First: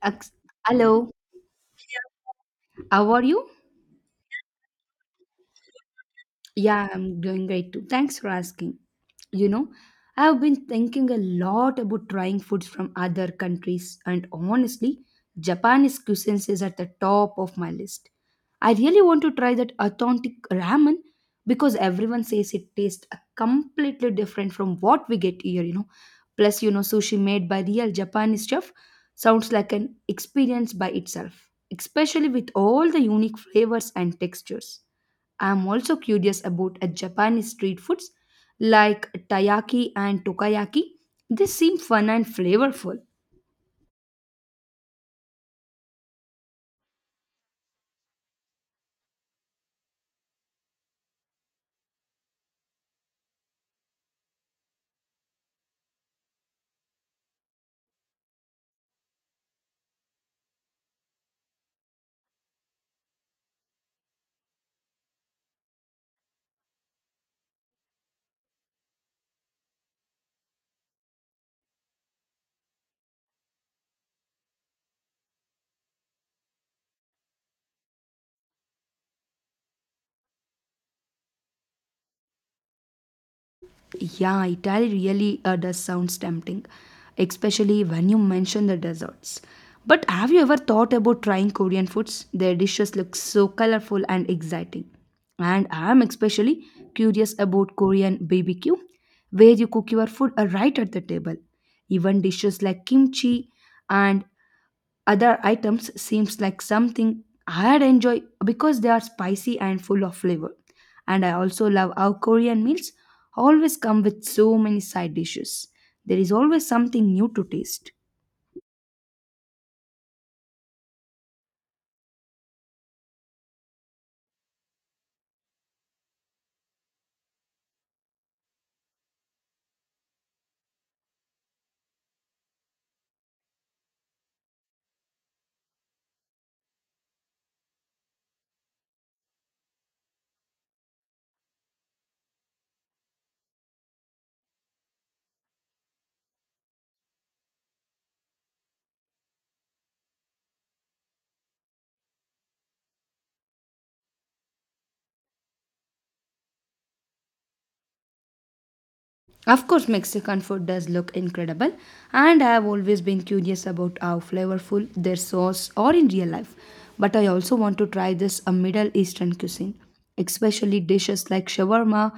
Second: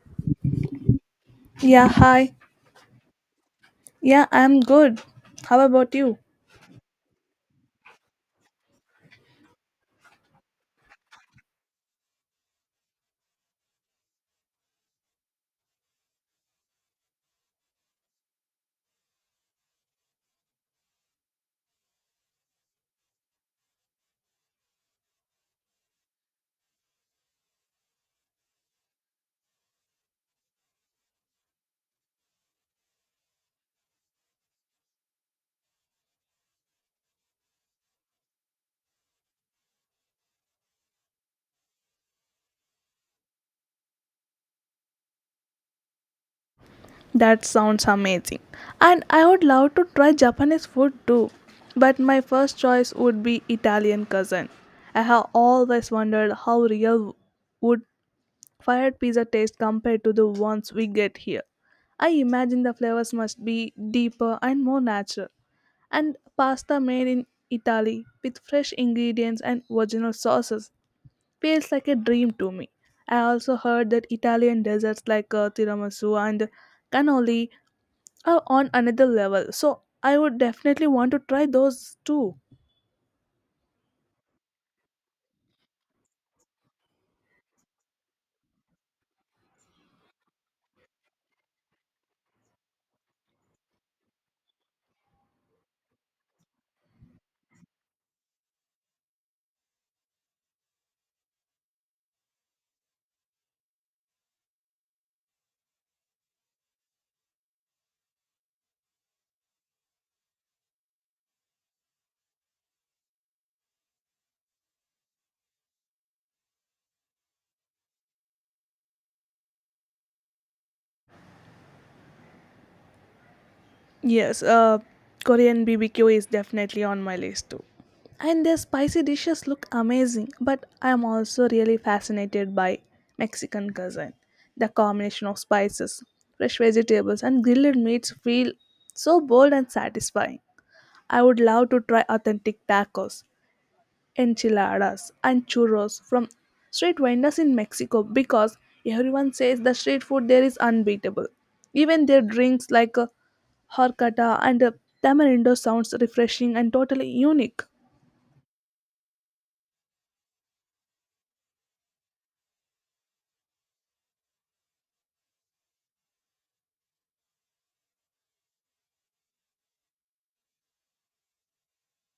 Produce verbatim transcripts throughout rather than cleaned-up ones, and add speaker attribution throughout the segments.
Speaker 1: Ex- Hello,
Speaker 2: Yeah, hi.
Speaker 1: how are you?
Speaker 2: Yeah, I'm good. How about you?
Speaker 1: Yeah, I'm doing great too. Thanks for asking. You know, I've been thinking a lot about trying foods from other countries, and honestly, Japanese cuisine is at the top of my list. I really want to try that authentic ramen because everyone says it tastes completely different from what we get here, you know. Plus, you know, sushi made by real Japanese chef sounds like an experience by itself especially with all the unique flavors and textures. I am also curious about a Japanese street foods like taiyaki and tokayaki. They seem fun and flavorful.
Speaker 2: That sounds amazing. And I would love to try Japanese food too. But my first choice would be Italian cousin. I have always wondered how real would fired pizza taste compared to the ones we get here. I imagine the flavors must be deeper and more natural. And pasta made in Italy with fresh ingredients and original sauces feels like a dream to me. I also heard that Italian desserts like uh, tiramisu and cannoli are on another level, so I would definitely want to try those too.
Speaker 1: Yeah, Italy really really, uh, does sounds tempting, especially when you mention the desserts. But have you ever thought about trying Korean foods? Their dishes look so colorful and exciting. And I'm especially curious about Korean B B Q, where you cook your food uh, right at the table. Even dishes like kimchi and other items seems like something I'd enjoy because they are spicy and full of flavor. And I also love how Korean meals always come with so many side dishes. There is always something new to taste.
Speaker 2: Yes, uh, Korean B B Q is definitely on my list too. And their spicy dishes look amazing, but I am also really fascinated by Mexican cuisine. The combination of spices, fresh vegetables, and grilled meats feel so bold and satisfying. I would love to try authentic tacos, enchiladas and churros from street vendors in Mexico because everyone says the street food there is unbeatable. Even their drinks like uh, horchata and uh, tamarindo sounds refreshing and totally unique.
Speaker 1: Of course, Mexican food does look incredible, and I have always been curious about how flavorful their sauce are in real life. But I also want to try this a Middle Eastern cuisine, especially dishes like shawarma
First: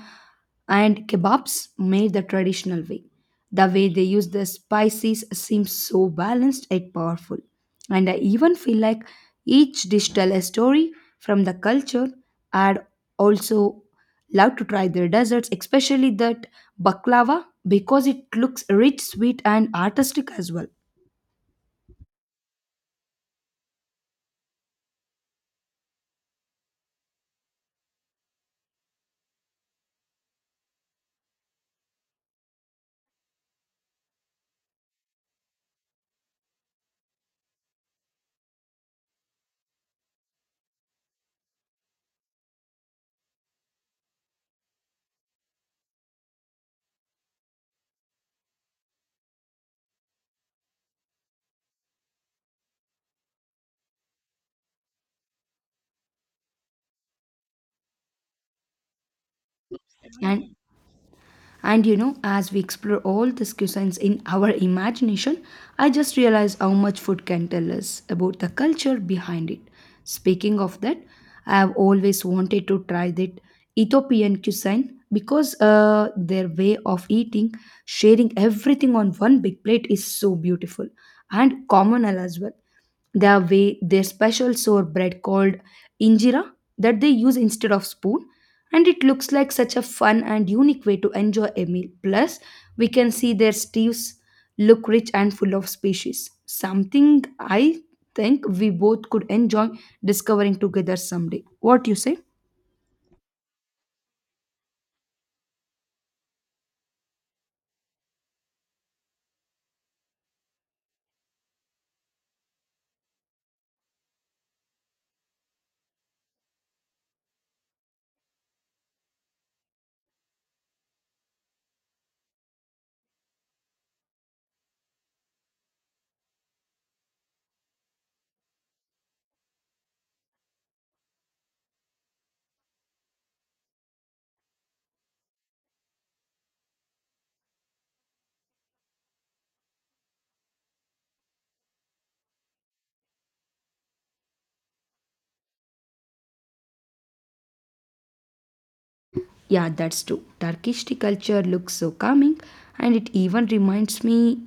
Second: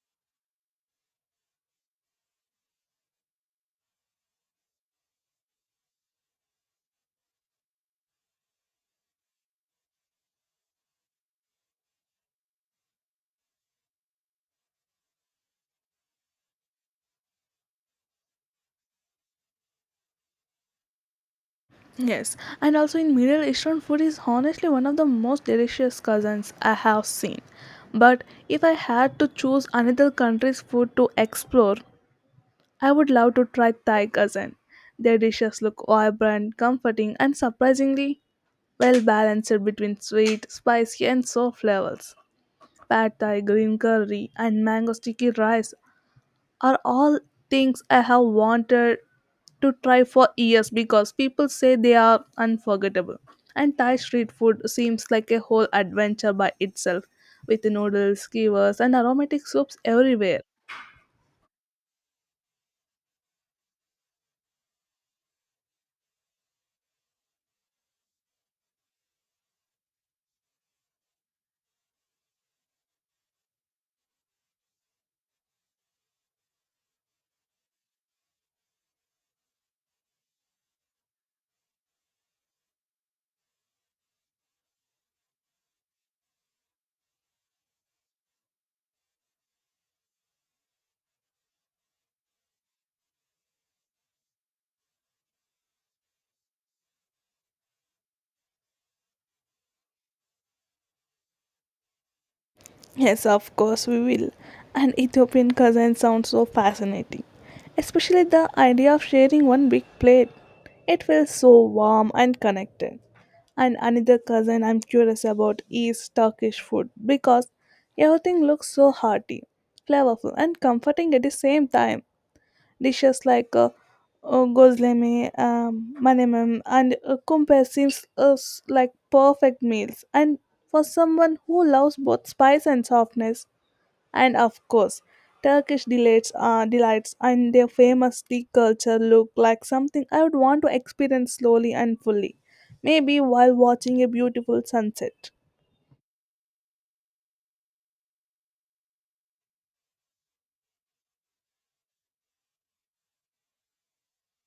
Speaker 1: and kebabs made the traditional way. The way they use the spices seems so balanced and powerful. And I even feel like each dish tells a story from the culture and also love to try their desserts, especially that baklava, because it looks rich, sweet, and artistic as well.
Speaker 2: Yes, and also in Middle Eastern food is honestly one of the most delicious cousins I have seen. But if I had to choose another country's food to explore, I would love to try Thai cousin. Their dishes look vibrant, comforting, and surprisingly well balanced between sweet, spicy, and soft levels. Pad Thai, green curry, and mango sticky rice are all things I have wanted to try for years because people say they are unforgettable. And Thai street food seems like a whole adventure by itself, with noodles, skewers, and aromatic soups everywhere.
Speaker 1: And and you know, as we explore all these cuisines in our imagination, I just realized how much food can tell us about the culture behind it. Speaking of that, I have always wanted to try that Ethiopian cuisine because uh, their way of eating, sharing everything on one big plate, is so beautiful and communal as well. Their way their special sour bread called injera that they use instead of spoon, and it looks like such a fun and unique way to enjoy a meal. Plus we can see their stews look rich and full of species, something I think we both could enjoy discovering together someday. What you say?
Speaker 2: Yes, of course we will. And Ethiopian cuisine sounds so fascinating, especially the idea of sharing one big plate. It feels so warm and connected. And another cuisine I'm curious about is Turkish food because everything looks so hearty, flavorful, and comforting at the same time. Dishes like uh, uh, gozleme, um, manemam, and uh, kumpe seems us like perfect meals. And for someone who loves both spice and softness, and of course, Turkish delights, uh, delights and their famous tea culture look like something I would want to experience slowly and fully. Maybe while watching a beautiful sunset.
Speaker 1: Yeah, that's true. Turkish tea culture looks so calming and it even reminds me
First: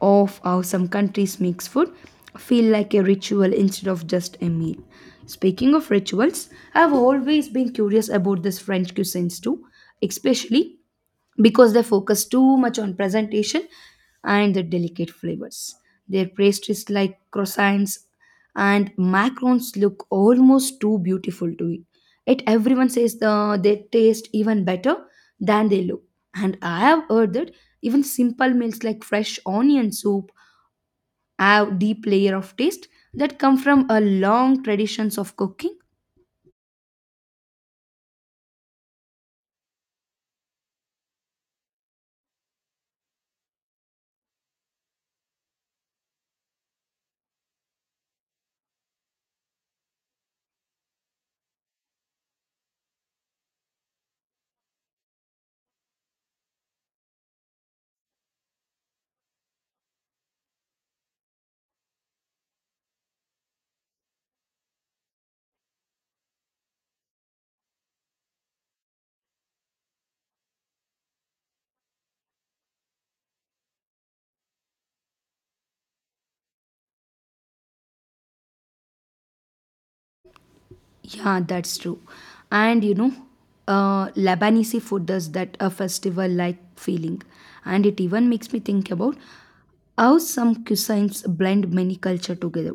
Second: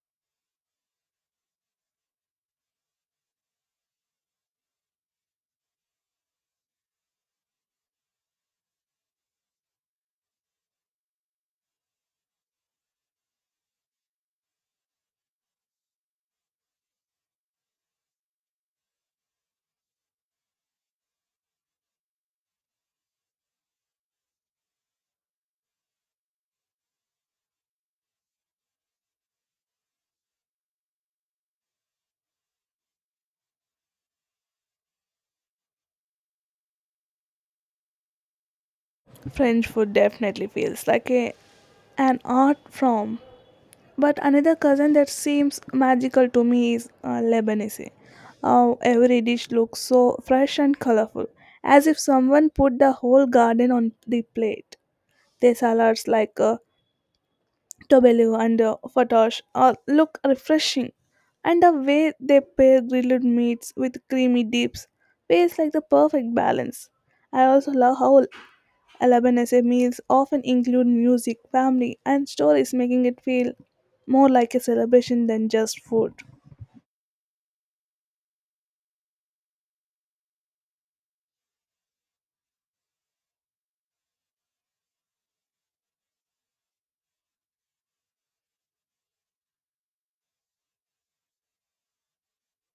Speaker 1: of how some countries makes food feel like a ritual instead of just a meal. Speaking of rituals, I've always been curious about this French cuisines too, especially because they focus too much on presentation and the delicate flavors. Their pastries like croissants and macarons look almost too beautiful to eat. Yet everyone says the, they taste even better than they look. And I have heard that even simple meals like fresh onion soup have deep layer of taste that come from a long traditions of cooking.
Speaker 2: French food definitely feels like a, an art form. But another cousin that seems magical to me is uh, Lebanese. Uh, every dish looks so fresh and colorful, as if someone put the whole garden on the plate. Their salads like uh, tobello and uh, fatash uh, look refreshing, and the way they pair grilled meats with creamy dips feels like the perfect balance. I also love how Lebanese meals often include music, family, and stories, making it feel more like a celebration than just food.
Speaker 1: Yeah, that's true. And you know, uh, Lebanese food does that a festival like feeling. And it even makes me think about how some cuisines blend many culture together.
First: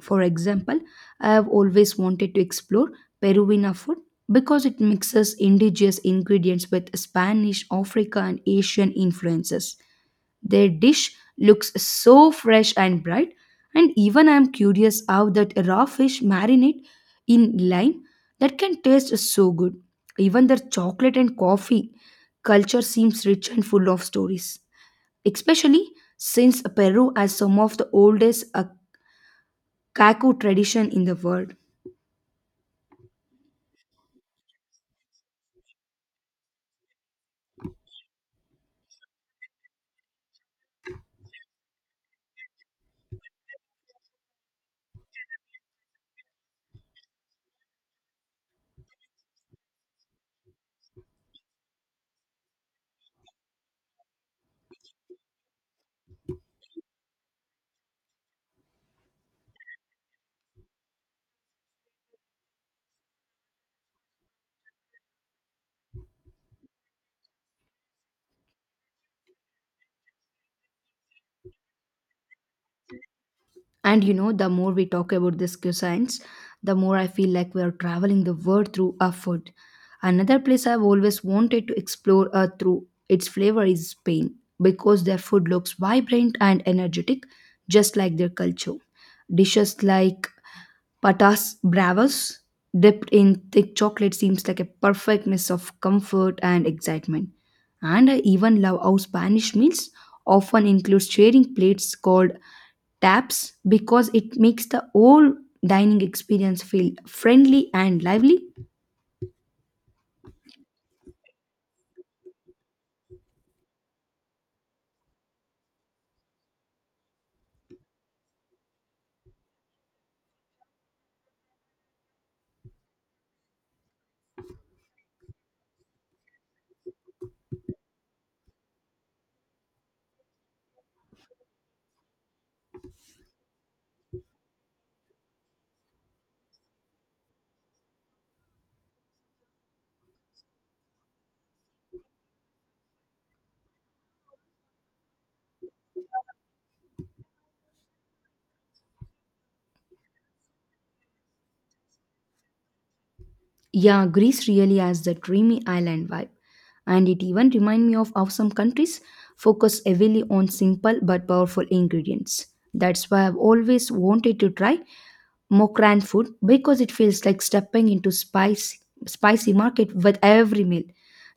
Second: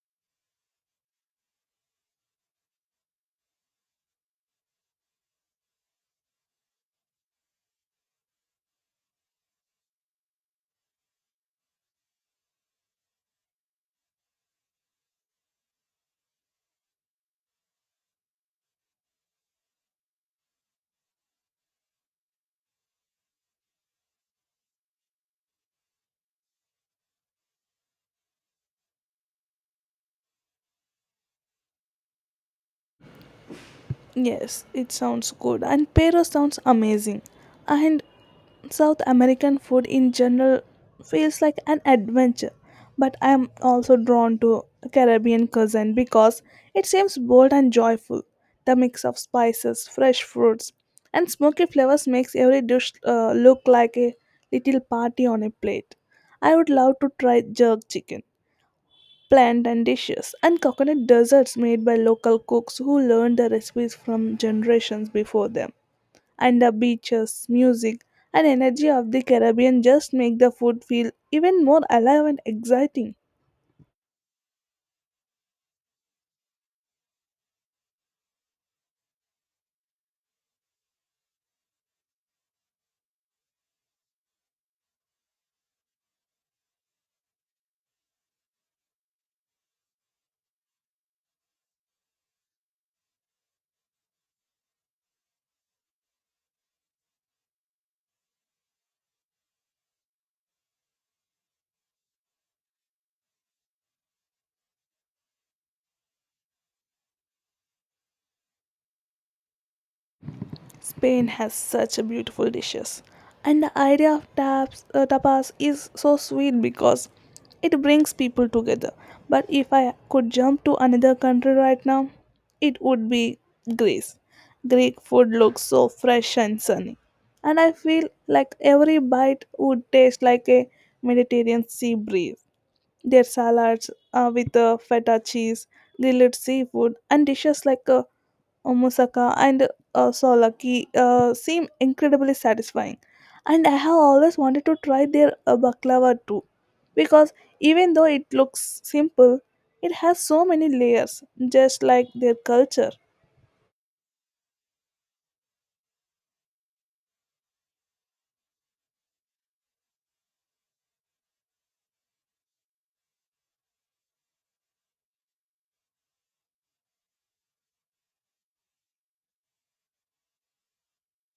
Speaker 1: For example, I have always wanted to explore Peruvian food because it mixes indigenous ingredients with Spanish, Africa, and Asian influences. Their dish looks so fresh and bright, and even I am curious how that raw fish marinate in lime that can taste so good. Even their chocolate and coffee culture seems rich and full of stories, especially since Peru has some of the oldest uh, caco tradition in the world.
Speaker 2: Yes, it sounds good, and Pero sounds amazing. And South American food in general feels like an adventure, but I am also drawn to Caribbean cuisine because it seems bold and joyful. The mix of spices, fresh fruits, and smoky flavors makes every dish uh, look like a little party on a plate. I would love to try jerk chicken, plantain dishes, and coconut desserts made by local cooks who learned the recipes from generations before them, and the beaches, music, and energy of the Caribbean just make the food feel even more alive and exciting.
Speaker 1: And you know, the more we talk about this cuisines, the more I feel like we are traveling the world through our food. Another place I've always wanted to explore uh, through its flavor is Spain because their food looks vibrant and energetic, just like their culture. Dishes like patas bravas dipped in thick chocolate seems like a perfect mix of comfort and excitement. And I even love how Spanish meals often include sharing plates called taps because it makes the whole dining experience feel friendly and lively.
Speaker 2: Spain has such a beautiful dishes, and the idea of taps, uh, tapas is so sweet because it brings people together. But if I could jump to another country right now, it would be Greece. Greek food looks so fresh and sunny, and I feel like every bite would taste like a Mediterranean sea breeze. Their salads uh, with uh, feta cheese, grilled seafood, and dishes like uh, moussaka and uh, solaki uh, seem incredibly satisfying. And I have always wanted to try their uh, baklava too, because even though it looks simple, it has so many layers, just like their culture.
Speaker 1: Yeah, Greece really has the dreamy island vibe, and it even reminds me of how some countries focus heavily on simple but powerful ingredients. That's why I've always wanted to try more canned food because it feels like stepping into spicy spicy market with every meal.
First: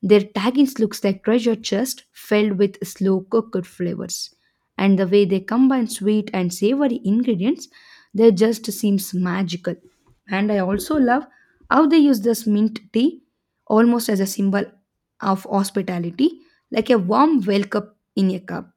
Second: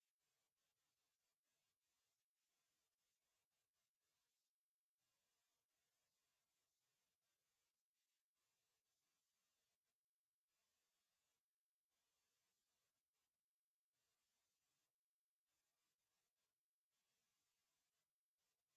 Speaker 1: Their tagines looks like treasure chest filled with slow cooked flavors. And the way they combine sweet and savory ingredients, they just seems magical. And I also love how they use this mint tea almost as a symbol of hospitality, like a warm welcome in a cup.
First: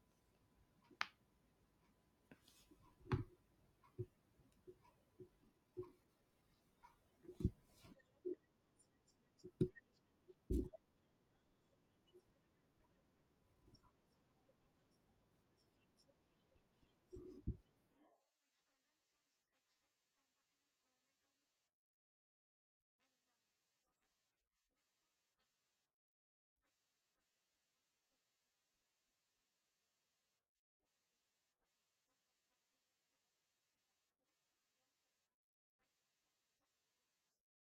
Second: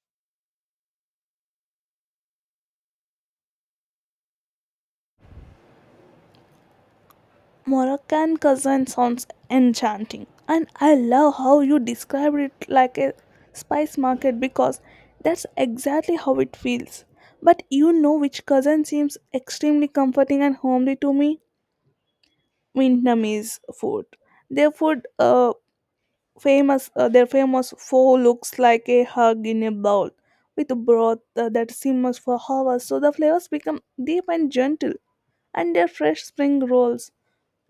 Speaker 2: Moroccan cuisine sounds enchanting, and I love how you described it like a spice market because that's exactly how it feels. But you know which cuisine seems extremely comforting and homely to me? Vietnamese food. Their food, uh, famous, uh, their famous pho looks like a hug in a bowl, with broth uh, that simmers for hours, so the flavors become deep and gentle. And their fresh spring rolls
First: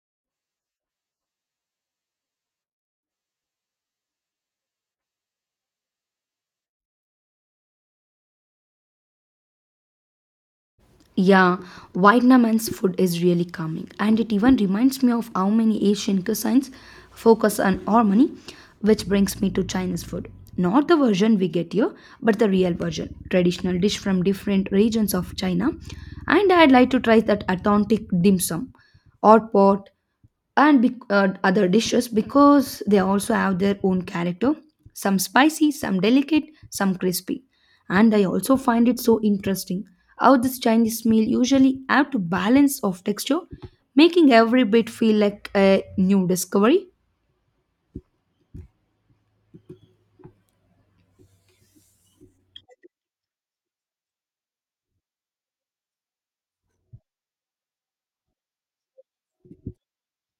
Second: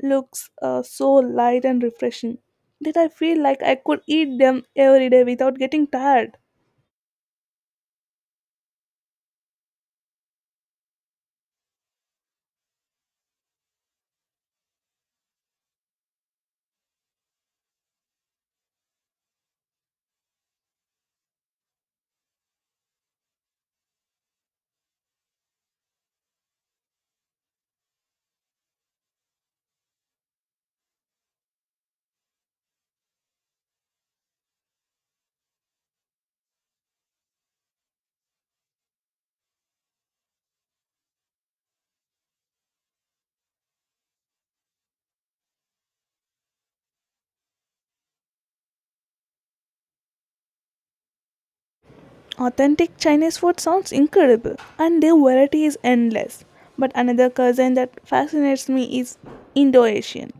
Speaker 2: looks uh, so light and refreshing that I feel like I could eat them every day without getting tired.
Speaker 1: Yeah, Vietnamese food is really calming, and it even reminds me of how many Asian cuisines focus on harmony, which brings me to Chinese food. Not the version we get here, but the real version, traditional dish from different regions of China. And I'd like to try that authentic dim sum, hot pot, and bec- uh, other dishes because they also have their own character, some spicy, some delicate, some crispy. And I also find it so interesting how this chinese meal usually have to balance of texture, making every bit feel like a new discovery.
Speaker 2: Authentic Chinese food sounds incredible, and their variety is endless. But another cuisine that fascinates me is Indo-Asian.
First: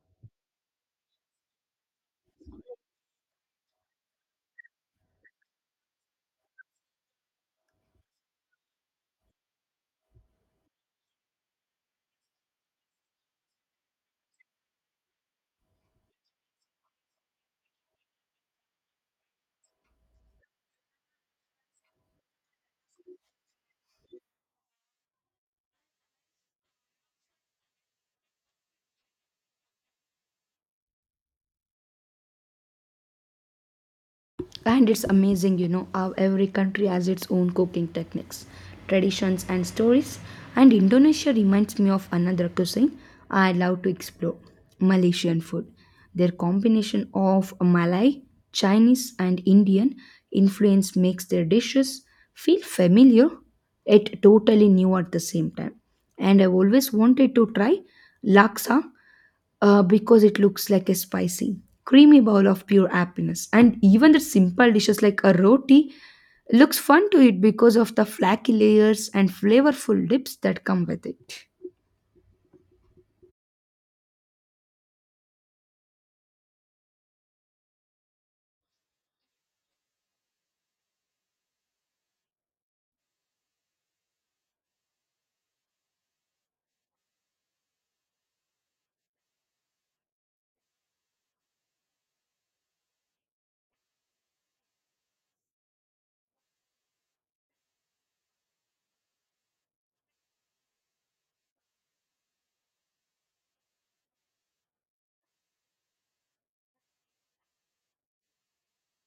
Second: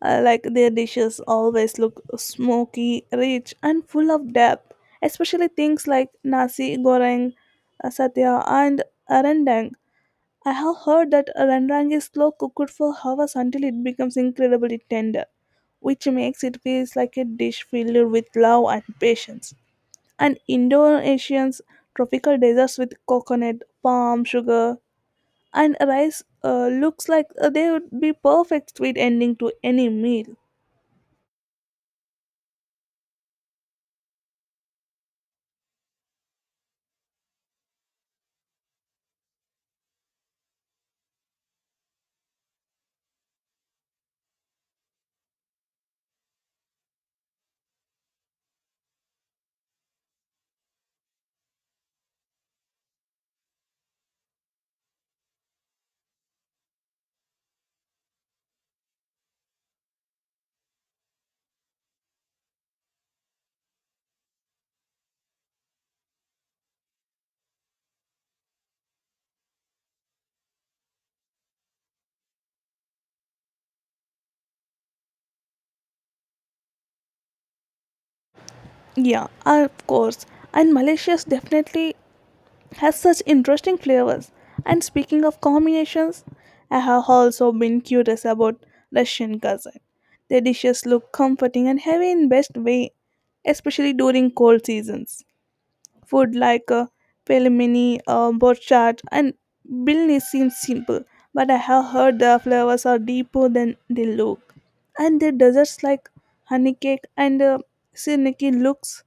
Speaker 2: Uh, like their dishes always look smoky, rich, and full of depth, especially things like nasi goreng, uh, satya, and rendang. I have heard that a rendang is slow cooked for hours until it becomes incredibly tender, which makes it feel like a dish filled with love and patience. And Indonesian's tropical deserts with coconut, palm sugar, and rice uh, looks like uh, they would be perfect sweet ending to any meal.
Speaker 1: And it's amazing, you know, how every country has its own cooking techniques, traditions, and stories. And Indonesia reminds me of another cuisine I love to explore, Malaysian food. Their combination of Malay, Chinese, and Indian influence makes their dishes feel familiar yet totally new at the same time. And I've always wanted to try laksa uh, because it looks like a spicy, creamy bowl of pure happiness. And even the simple dishes like a roti looks fun to eat because of the flaky layers and flavorful dips that come with it.
Speaker 2: Yeah, of course. And Malaysia's definitely has such interesting flavors. And speaking of combinations, I have also been curious about Russian cuisine. Their dishes look comforting and heavy in best way, especially during cold seasons. Food like uh, pelmeni, uh, borchardt, and bilni seems simple, but I have heard the flavors are deeper than they look. And their desserts like honey cake and uh, siniki looks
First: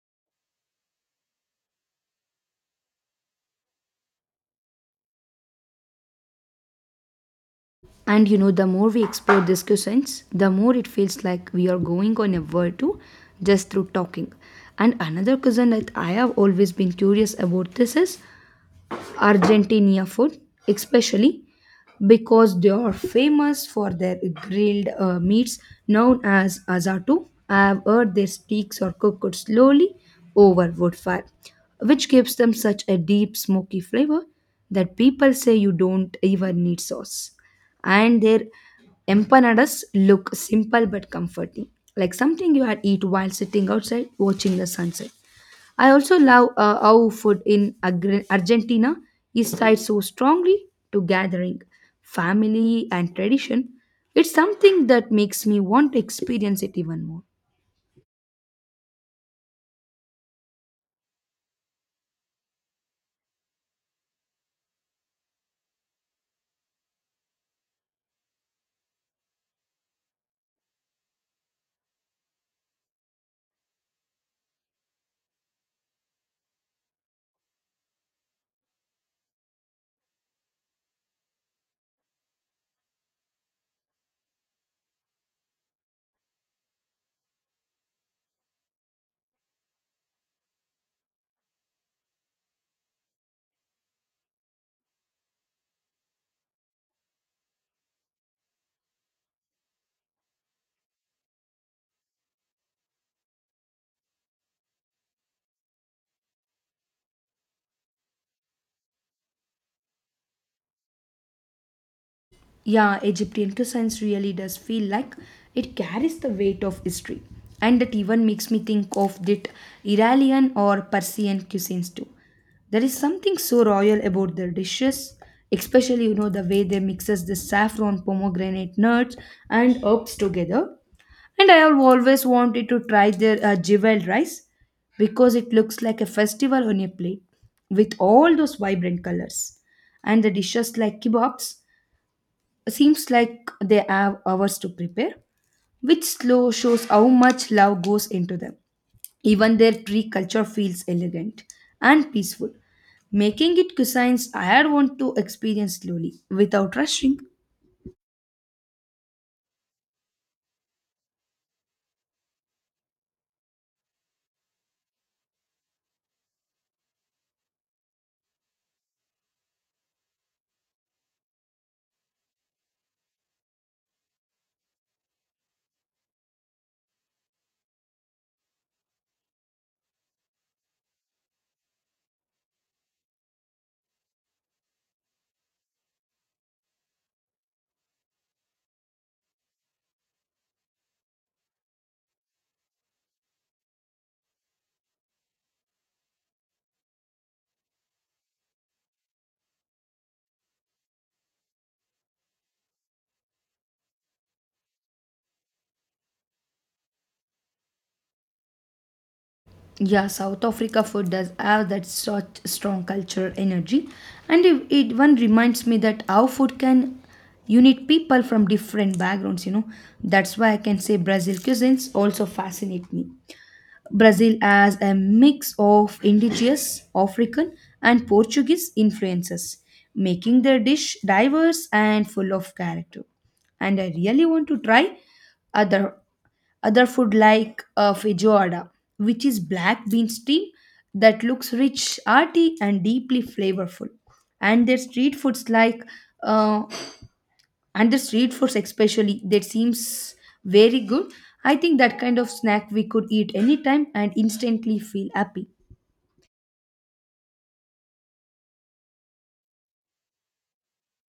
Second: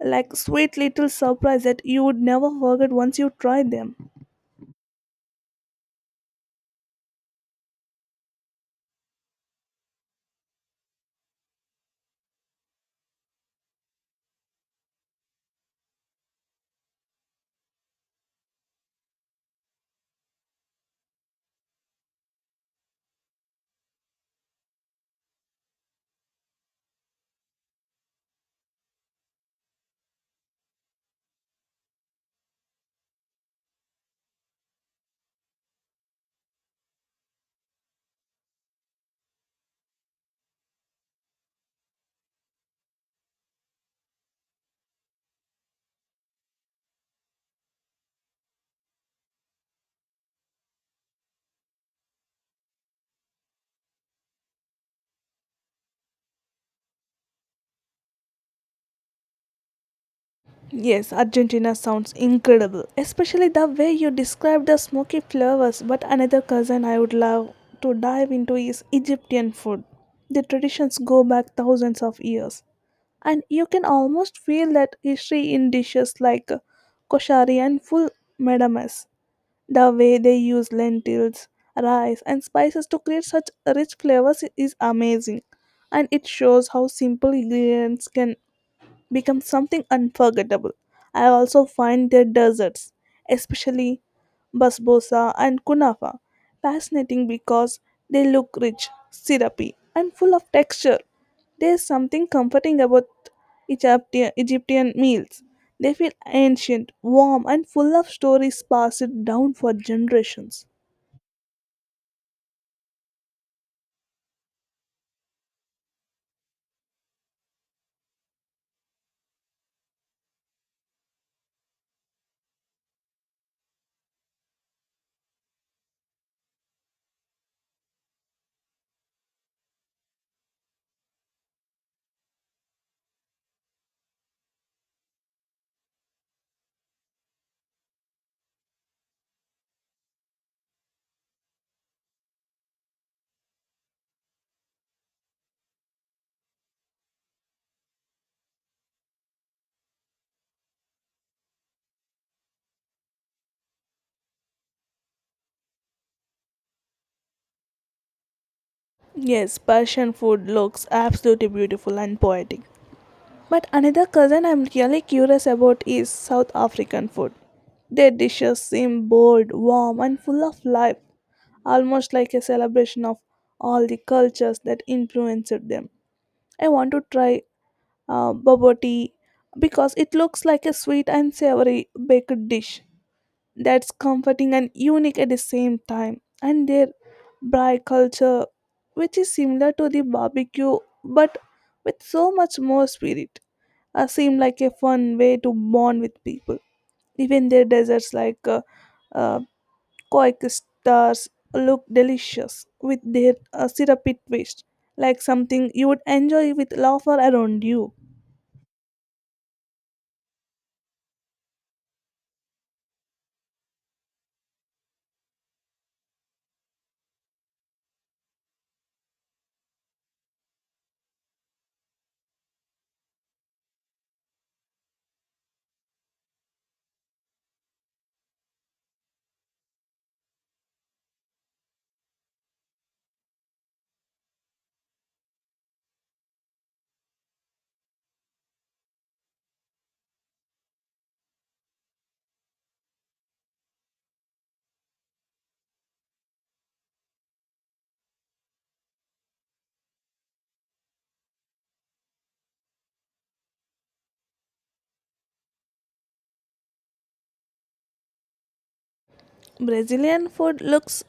Speaker 2: like sweet little surprise that you would never forget once you try them.
Speaker 1: And you know, the more we explore these cuisines, the more it feels like we are going on a world tour just through talking. And another cuisine that I have always been curious about this is Argentina food, especially because they are famous for their grilled uh, meats known as asado. I have heard their steaks are cooked slowly over wood fire, which gives them such a deep smoky flavor that people say you don't even need sauce. And their empanadas look simple but comforting, like something you had eat while sitting outside watching the sunset. I also love uh, how food in Agri- Argentina is tied so strongly to gathering, family, and tradition. It's something that makes me want to experience it even more.
Speaker 2: Yes, Argentina sounds incredible, especially the way you describe the smoky flavors. But another cousin I would love to dive into is Egyptian food. The traditions go back thousands of years, and you can almost feel that history in dishes like koshari and full medames. The way they use lentils, rice, and spices to create such rich flavors is amazing, and it shows how simple ingredients can become something unforgettable. I also find their desserts, especially basbosa and kunafa, fascinating because they look rich, syrupy, and full of texture. There is something comforting about Egyptian, Egyptian meals. They feel ancient, warm, and full of stories passed down for generations.
Speaker 1: Yeah, Egyptian cuisines really does feel like it carries the weight of history. And that even makes me think of that Iranian or Persian cuisines too. There is something so royal about their dishes, especially you know the way they mixes the saffron, pomegranate nuts and herbs together. And I have always wanted to try their uh, jewel rice because it looks like a festival on a plate with all those vibrant colors. And the dishes like kebabs seems like they have hours to prepare, which slow shows how much love goes into them. Even their tree culture feels elegant and peaceful, making it cuisines I want to experience slowly without rushing.
Speaker 2: Yes, Persian food looks absolutely beautiful and poetic. But another cousin I'm really curious about is South African food. Their dishes seem bold, warm, and full of life, almost like a celebration of all the cultures that influenced them. I want to try uh, bubble tea because it looks like a sweet and savory baked dish that's comforting and unique at the same time. And their braai culture, which is similar to the barbecue but with so much more spirit, uh, seemed like a fun way to bond with people. Even their desserts, like uh, uh, Koik stars, look delicious with their uh, syrupy twist, like something you would enjoy with laughter around you.
Speaker 1: Yeah, South Africa food does have that such strong cultural energy, and it, it one reminds me that how food can unite people from different backgrounds. You know, that's why I can say Brazil cuisines also fascinate me. Brazil as a mix of indigenous, African, and Portuguese influences, making their dish diverse and full of character. And I really want to try other other food like uh, feijoada, which is black bean stew that looks rich, hearty, and deeply flavorful. And their street foods like uh, and the street foods especially that seems very good. I think that kind of snack we could eat anytime and instantly feel happy.
Speaker 2: Brazilian food looks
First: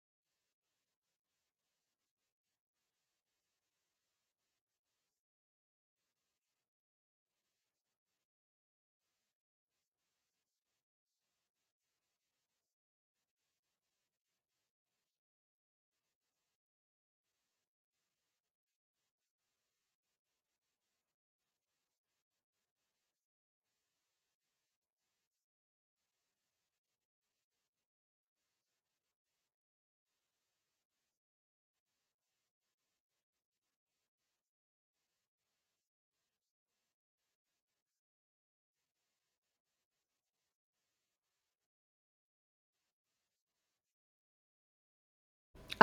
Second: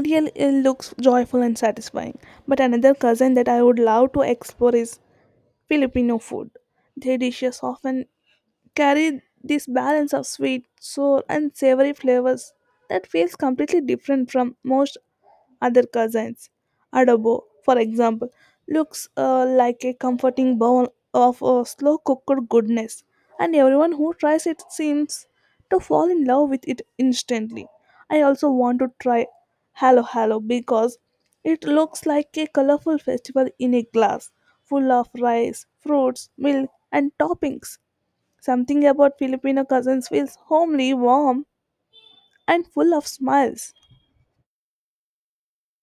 Speaker 2: really uh, looks joyful and satisfying. But another cousin that I would love to explore is Filipino food. Their dishes often carry this balance of sweet, sour, and savory flavors that feels completely different from most other cousins. Adobo, for example, looks uh, like a comforting bowl of uh, slow cooked goodness, and everyone who tries it seems to fall in love with it instantly. I also want to try Halo Halo because it looks like a colorful festival in a glass, full of rice, fruits, milk, and toppings. Something about Filipino cousins feels homely, warm, and full of smiles.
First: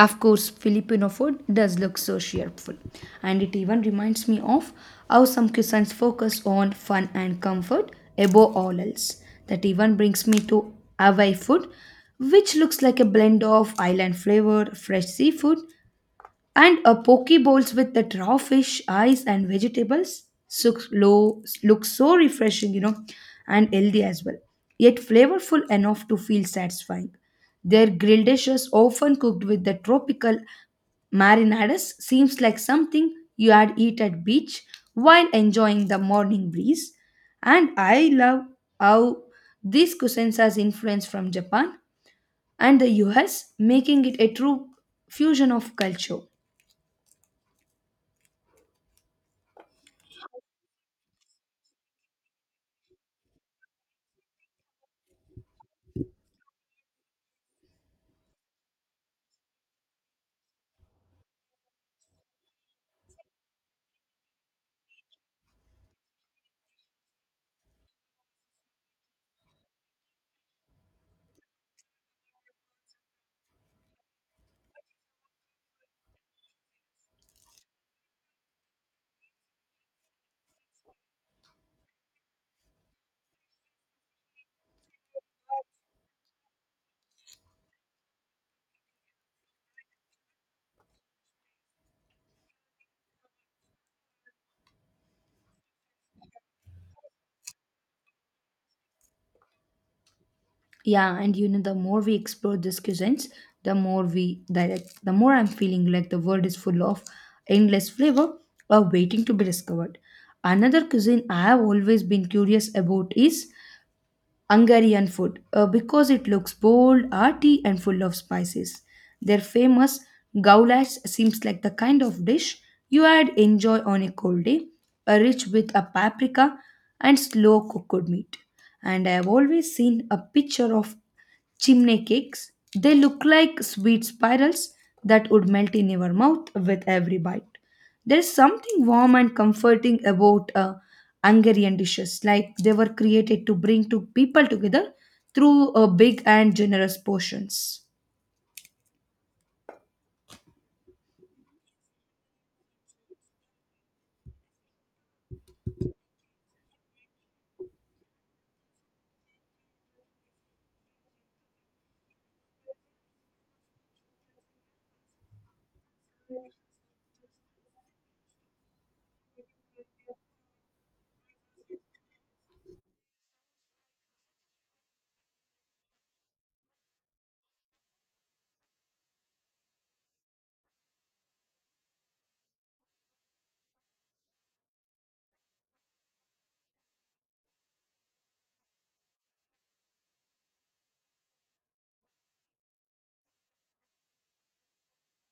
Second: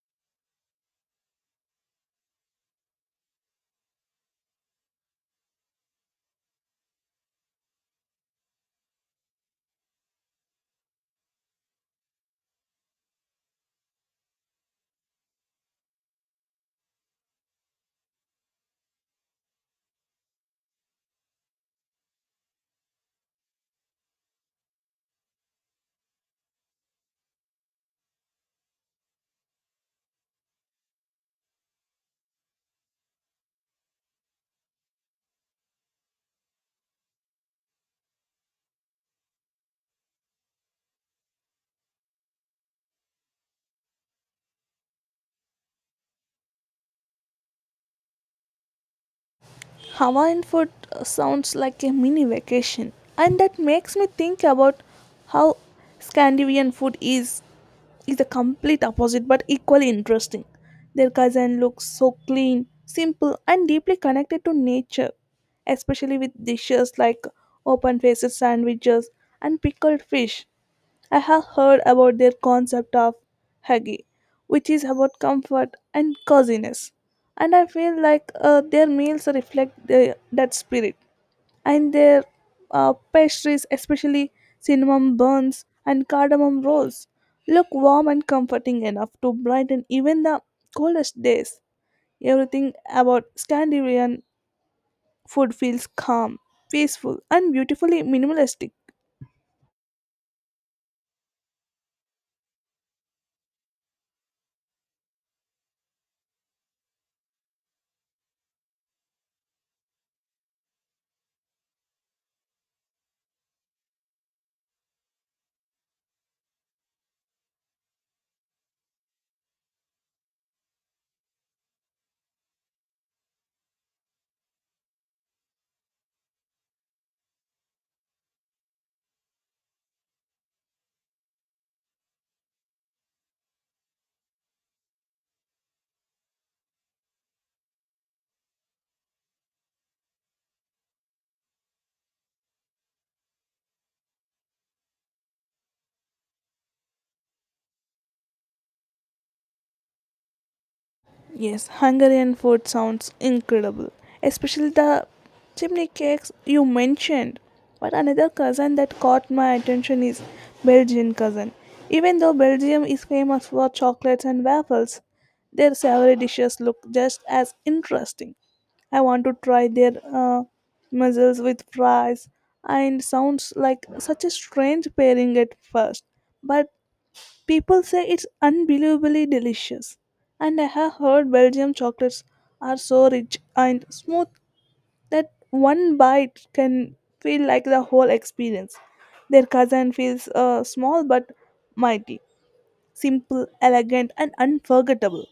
Speaker 1: Of course filipino food does look so cheerful, and it even reminds me of how some cuisines focus on fun and comfort above all else. That even brings me to hawaii food, which looks like a blend of island flavor, fresh seafood. And a poke bowls with the raw fish, ice, and vegetables looks low, looks so refreshing, you know, and healthy as well. Yet flavorful enough to feel satisfying. Their grilled dishes, often cooked with the tropical marinadas, seems like something you had eat at beach while enjoying the morning breeze. And I love how these cuisines has influence from Japan and the U S, making it a true fusion of culture.
Speaker 2: Hawaiian food uh, sounds like a mini vacation, and that makes me think about how Scandinavian food is is the complete opposite but equally interesting. Their cuisine looks so clean, simple, and deeply connected to nature, especially with dishes like open-faced sandwiches and pickled fish. I have heard about their concept of huggy, which is about comfort and coziness. And I feel like uh, their meals reflect the, that spirit. And their uh, pastries, especially cinnamon buns and cardamom rolls, look warm and comforting enough to brighten even the coldest days. Everything about Scandinavian food feels calm, peaceful, and beautifully minimalistic.
Speaker 1: Yeah, and you know, the more we explore these cuisines, the more we direct, the more I'm feeling like the world is full of endless flavor or waiting to be discovered. Another cuisine I have always been curious about is Hungarian food uh, because it looks bold, arty, and full of spices. Their famous goulash seems like the kind of dish you would enjoy on a cold day, uh, rich with a paprika and slow cooked meat. And I have always seen a picture of chimney cakes. They look like sweet spirals that would melt in your mouth with every bite. There's something warm and comforting about uh, Hungarian dishes, like they were created to bring two people together through uh, big and generous portions.
Speaker 2: Yes, Hungarian food sounds incredible, especially the chimney cakes you mentioned. But another cousin that caught my attention is Belgian cousin. Even though Belgium is famous for chocolates and waffles, their savory dishes look just as interesting. I want to try their uh, mussels with fries, and sounds like such a strange pairing at first, but people say it's unbelievably delicious, and I have heard Belgium chocolates are so rich and smooth that one bite can feel like the whole experience. Their cousin feels uh, small but mighty, simple, elegant, and unforgettable.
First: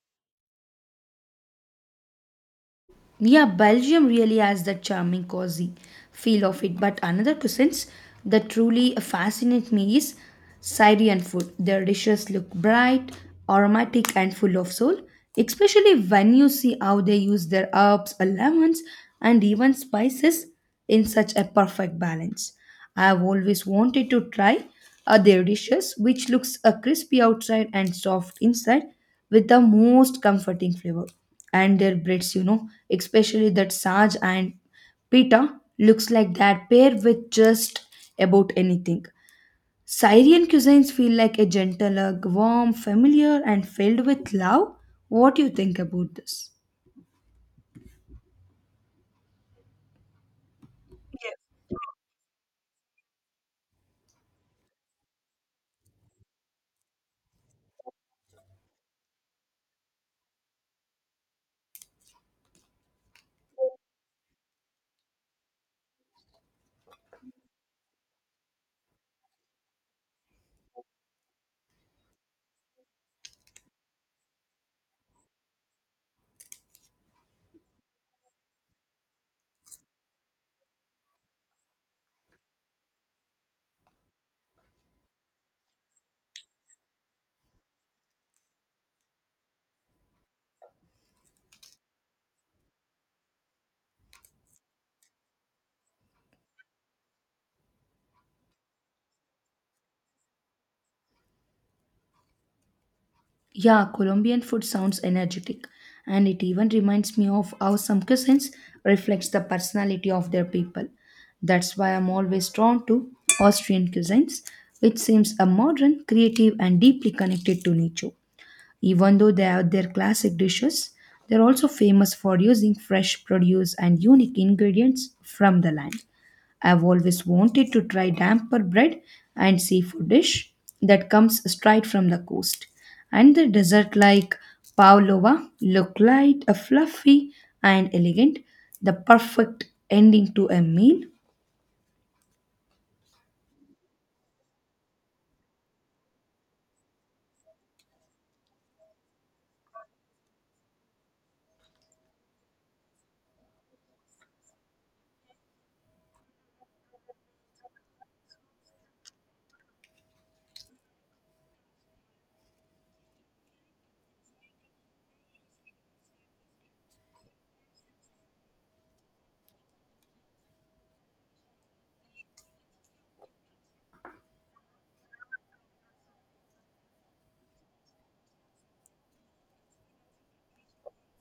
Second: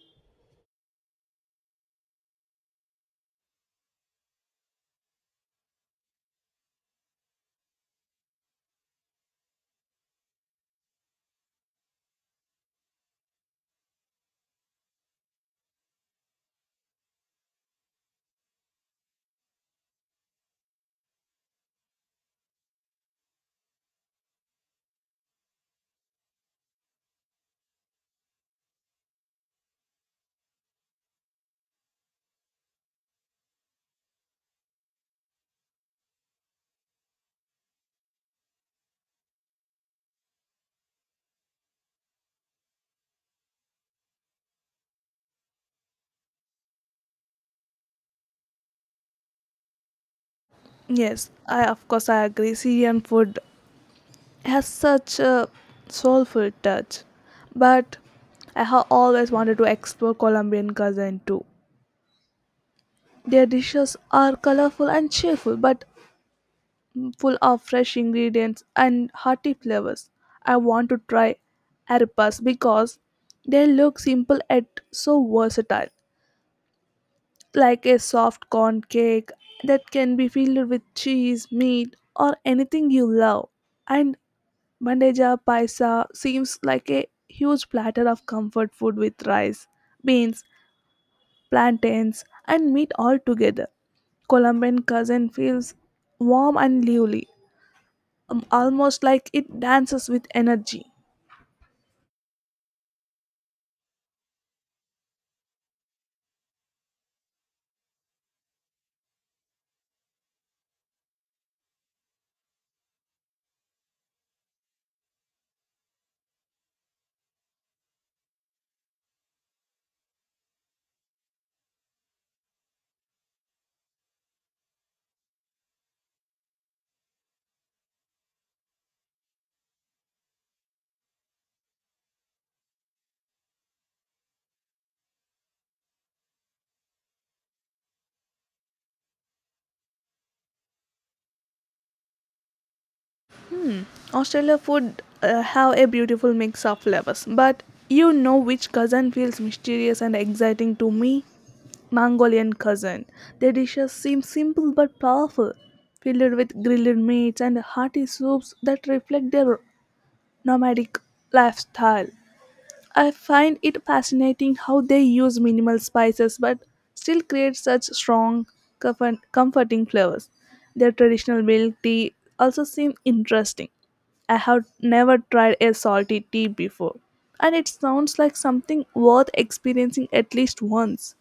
Speaker 1: Yeah, Belgium really has that charming, cozy feel of it. But another cuisines that truly fascinate me is Syrian food. Their dishes look bright, aromatic, and full of soul, especially when you see how they use their herbs, lemons, and even spices in such a perfect balance. I've always wanted to try uh, their dishes, which looks uh, crispy outside and soft inside, with the most comforting flavor. And their breads, you know, especially that sarge and pita, looks like that pair with just about anything. Syrian cuisines feel like a gentle, uh, warm, familiar, and filled with love. What do you think about this?
Speaker 2: Yes, I of course I agree. Syrian food has such a soulful touch, but I have always wanted to explore Colombian cuisine too. Their dishes are colorful and cheerful, but full of fresh ingredients and hearty flavors. I want to try arepas because they look simple yet so versatile, like a soft corn cake that can be filled with cheese, meat, or anything you love. And bandeja paisa seems like a huge platter of comfort food with rice, beans, plantains, and meat all together. Colombian cousin feels warm and lively, um, almost like it dances with energy.
Speaker 1: Yeah, Colombian food sounds energetic, and it even reminds me of how some cuisines reflects the personality of their people. That's why I'm always drawn to Austrian cuisines, which seems a modern, creative, and deeply connected to nature. Even though they have their classic dishes, they're also famous for using fresh produce and unique ingredients from the land. I've always wanted to try damper bread and seafood dish that comes straight from the coast. And the dessert like pavlova look light, uh, fluffy and elegant, the perfect ending to a meal.
Speaker 2: Hmm. Australia food uh, have a beautiful mix of flavors, but you know which cousin feels mysterious and exciting to me? Mongolian cousin. Their dishes seem simple but powerful, filled with grilled meats and hearty soups that reflect their nomadic lifestyle. I find it fascinating how they use minimal spices but still create such strong, comfort- comforting flavors. Their traditional milk tea also seem interesting. I have never tried a salty tea before, and it sounds like something worth experiencing at least once.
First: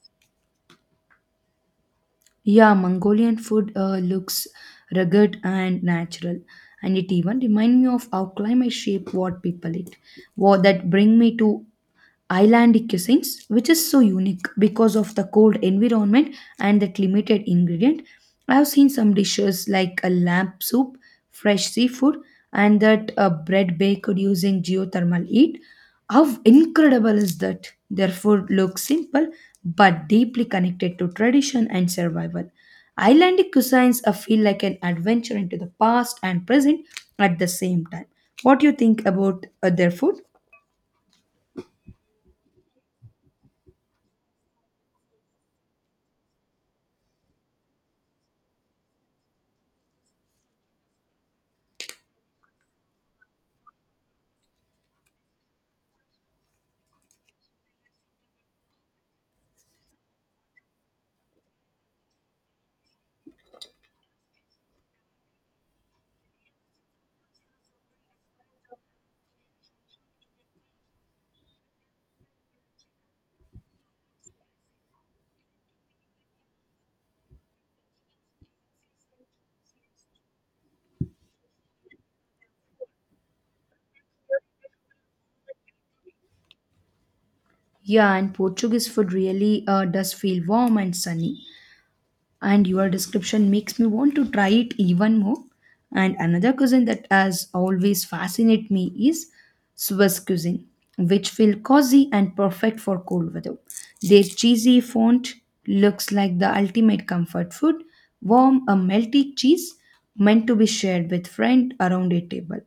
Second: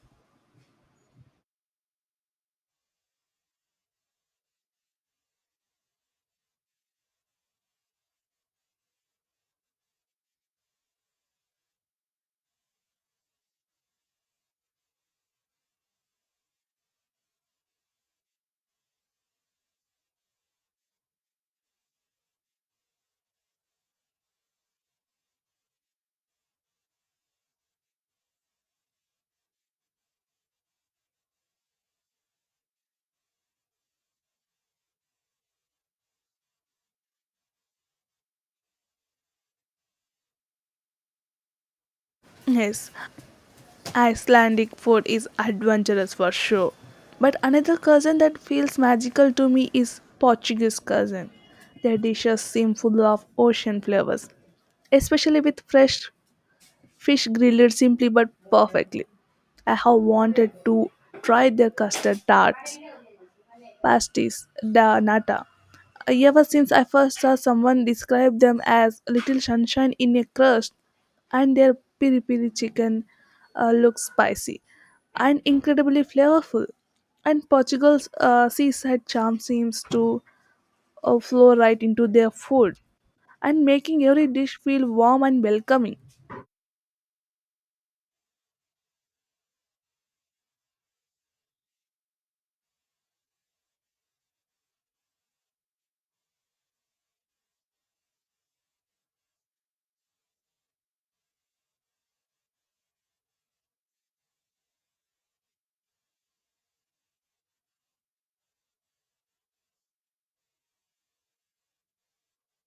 Speaker 1: Yeah, Mongolian food uh, looks rugged and natural, and it even reminds me of how climate shape what people eat. What that bring me to Islandic cuisines, which is so unique because of the cold environment and that limited ingredient. I have seen some dishes like a lamb soup, fresh seafood, and that uh, bread baked using geothermal heat. How incredible is that? Their food looks simple but deeply connected to tradition and survival. Islandic cuisines uh, feel like an adventure into the past and present at the same time. What do you think about uh, their food?
Speaker 2: Yes, Icelandic food is adventurous for sure. But another cuisine that feels magical to me is Portuguese cuisine. Their dishes seem full of ocean flavors, especially with fresh fish grilled simply but perfectly. I have wanted to try their custard tarts, pasties, da nata. Ever since I first saw someone describe them as little sunshine in a crust, and their piri piri chicken uh, looks spicy and incredibly flavorful. And Portugal's uh, seaside charm seems to uh, flow right into their food and making every dish feel warm and welcoming.
Speaker 1: Yeah, and Portuguese food really uh, does feel warm and sunny. And your description makes me want to try it even more. And another cuisine that has always fascinated me is Swiss cuisine, which feel cozy and perfect for cold weather. Their cheesy font looks like the ultimate comfort food, warm a melty cheese meant to be shared with friend around a table.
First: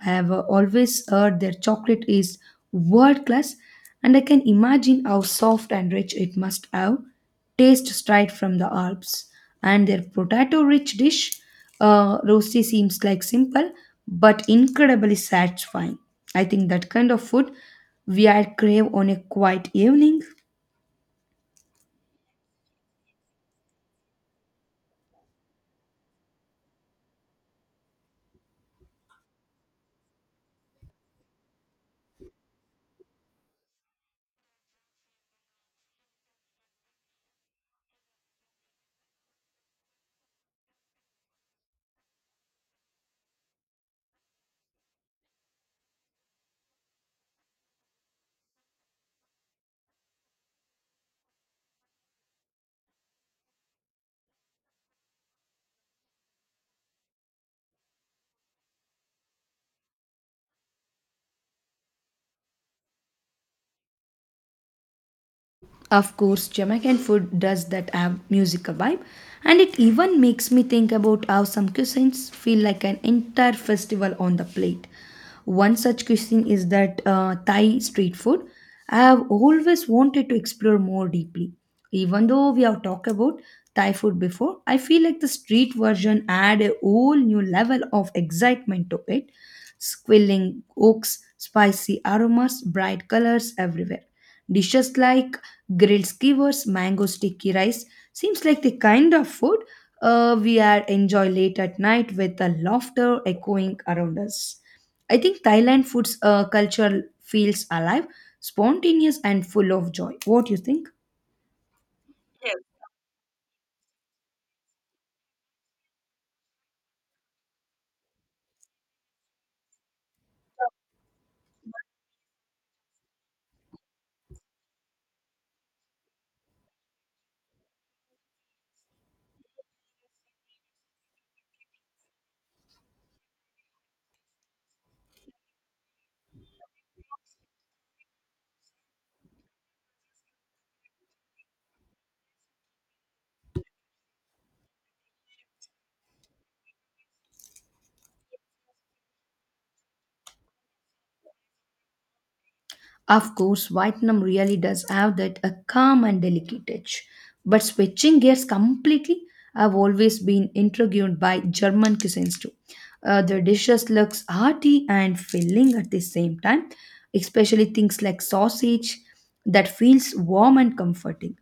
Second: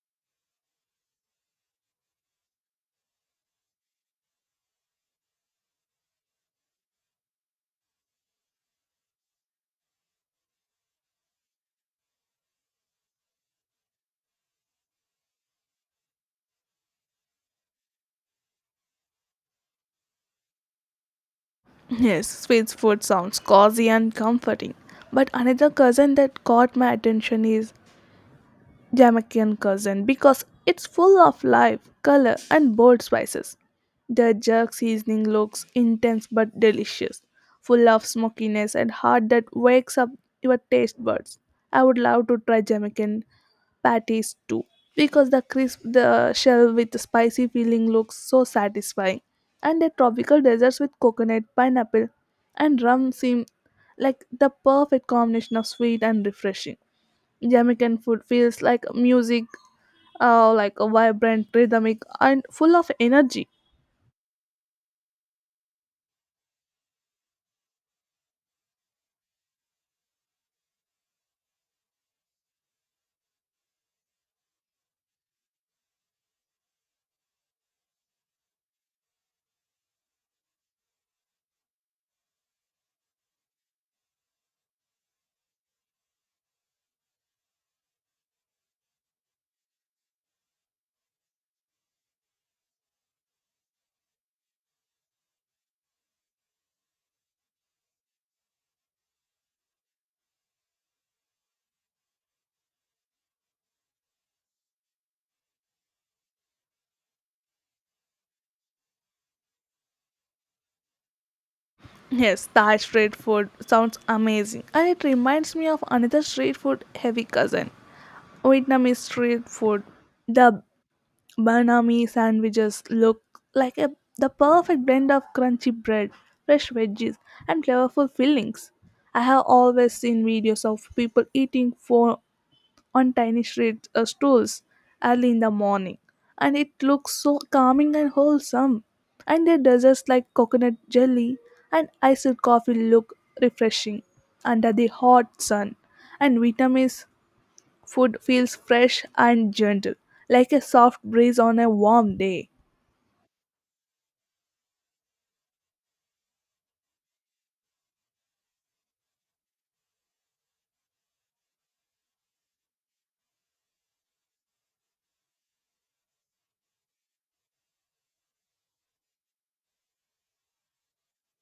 Speaker 1: I have uh, always heard their chocolate is world class, and I can imagine how soft and rich it must have. Taste straight from the Alps, and their potato-rich dish, uh, rosti seems like simple but incredibly satisfying. I think that kind of food we are crave on a quiet evening.
Speaker 2: Yes, Swiss food sounds cozy and comforting. But another cousin that caught my attention is Jamaican cuisine because it's full of life, color, and bold spices. The jerk seasoning looks intense but delicious, full of smokiness and heart that wakes up your taste buds. I would love to try Jamaican patties too because the crisp the shell with the spicy filling looks so satisfying, and the tropical desserts with coconut pineapple and rum seem like the perfect combination of sweet and refreshing. Jamaican food feels like music, uh, like a vibrant, rhythmic, and full of energy.
Speaker 1: Of course, Jamaican food does that have musical vibe, and it even makes me think about how some cuisines feel like an entire festival on the plate. One such cuisine is that uh, Thai street food. I have always wanted to explore more deeply. Even though we have talked about Thai food before, I feel like the street version add a whole new level of excitement to it squilling oaks, spicy aromas, bright colors everywhere. Dishes like grilled skewers, mango sticky rice seems like the kind of food uh, we are enjoy late at night with the laughter echoing around us. I think Thailand food's uh, culture feels alive, spontaneous, and full of joy. What do you think?
Speaker 2: Yes, Thai street food sounds amazing, and it reminds me of another street food heavy cousin, Vietnamese street food. The banh mi sandwiches look like a, the perfect blend of crunchy bread, fresh veggies, and flavorful fillings. I have always seen videos of people eating for on tiny street uh, stools early in the morning, and it looks so calming and wholesome. And their desserts like coconut jelly and iced coffee look refreshing under the hot sun, and Vietnamese food feels fresh and gentle, like a soft breeze on a warm day.
Speaker 1: Of course, Vietnam really does have that a calm and delicate touch. But switching gears completely, I've always been intrigued by German cuisines too. Uh, the dishes looks hearty and filling at the same time, especially things like sausage that feels warm and comforting.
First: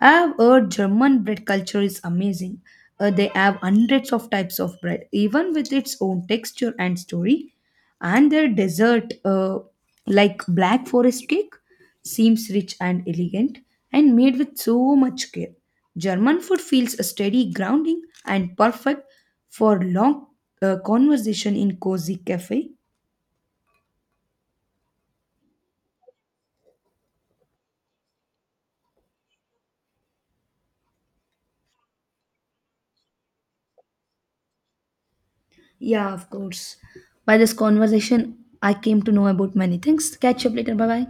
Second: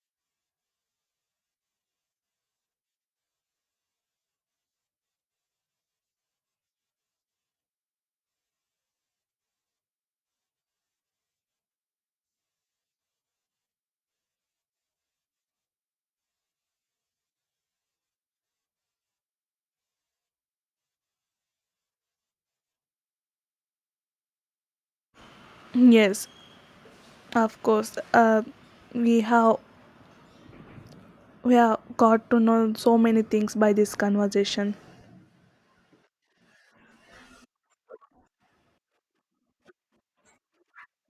Speaker 1: I've heard German bread culture is amazing. Uh, they have hundreds of types of bread, even with its own texture and story and their dessert uh, like black forest cake seems rich and elegant and made with so much care. German food feels a steady grounding and perfect for long uh, conversation in cozy cafe.
Speaker 2: Yes, of course. Uh, we have we have got to know so many things by this conversation.
Speaker 1: Yeah, of course, by this conversation I came to know about many things. Catch up later. Bye bye.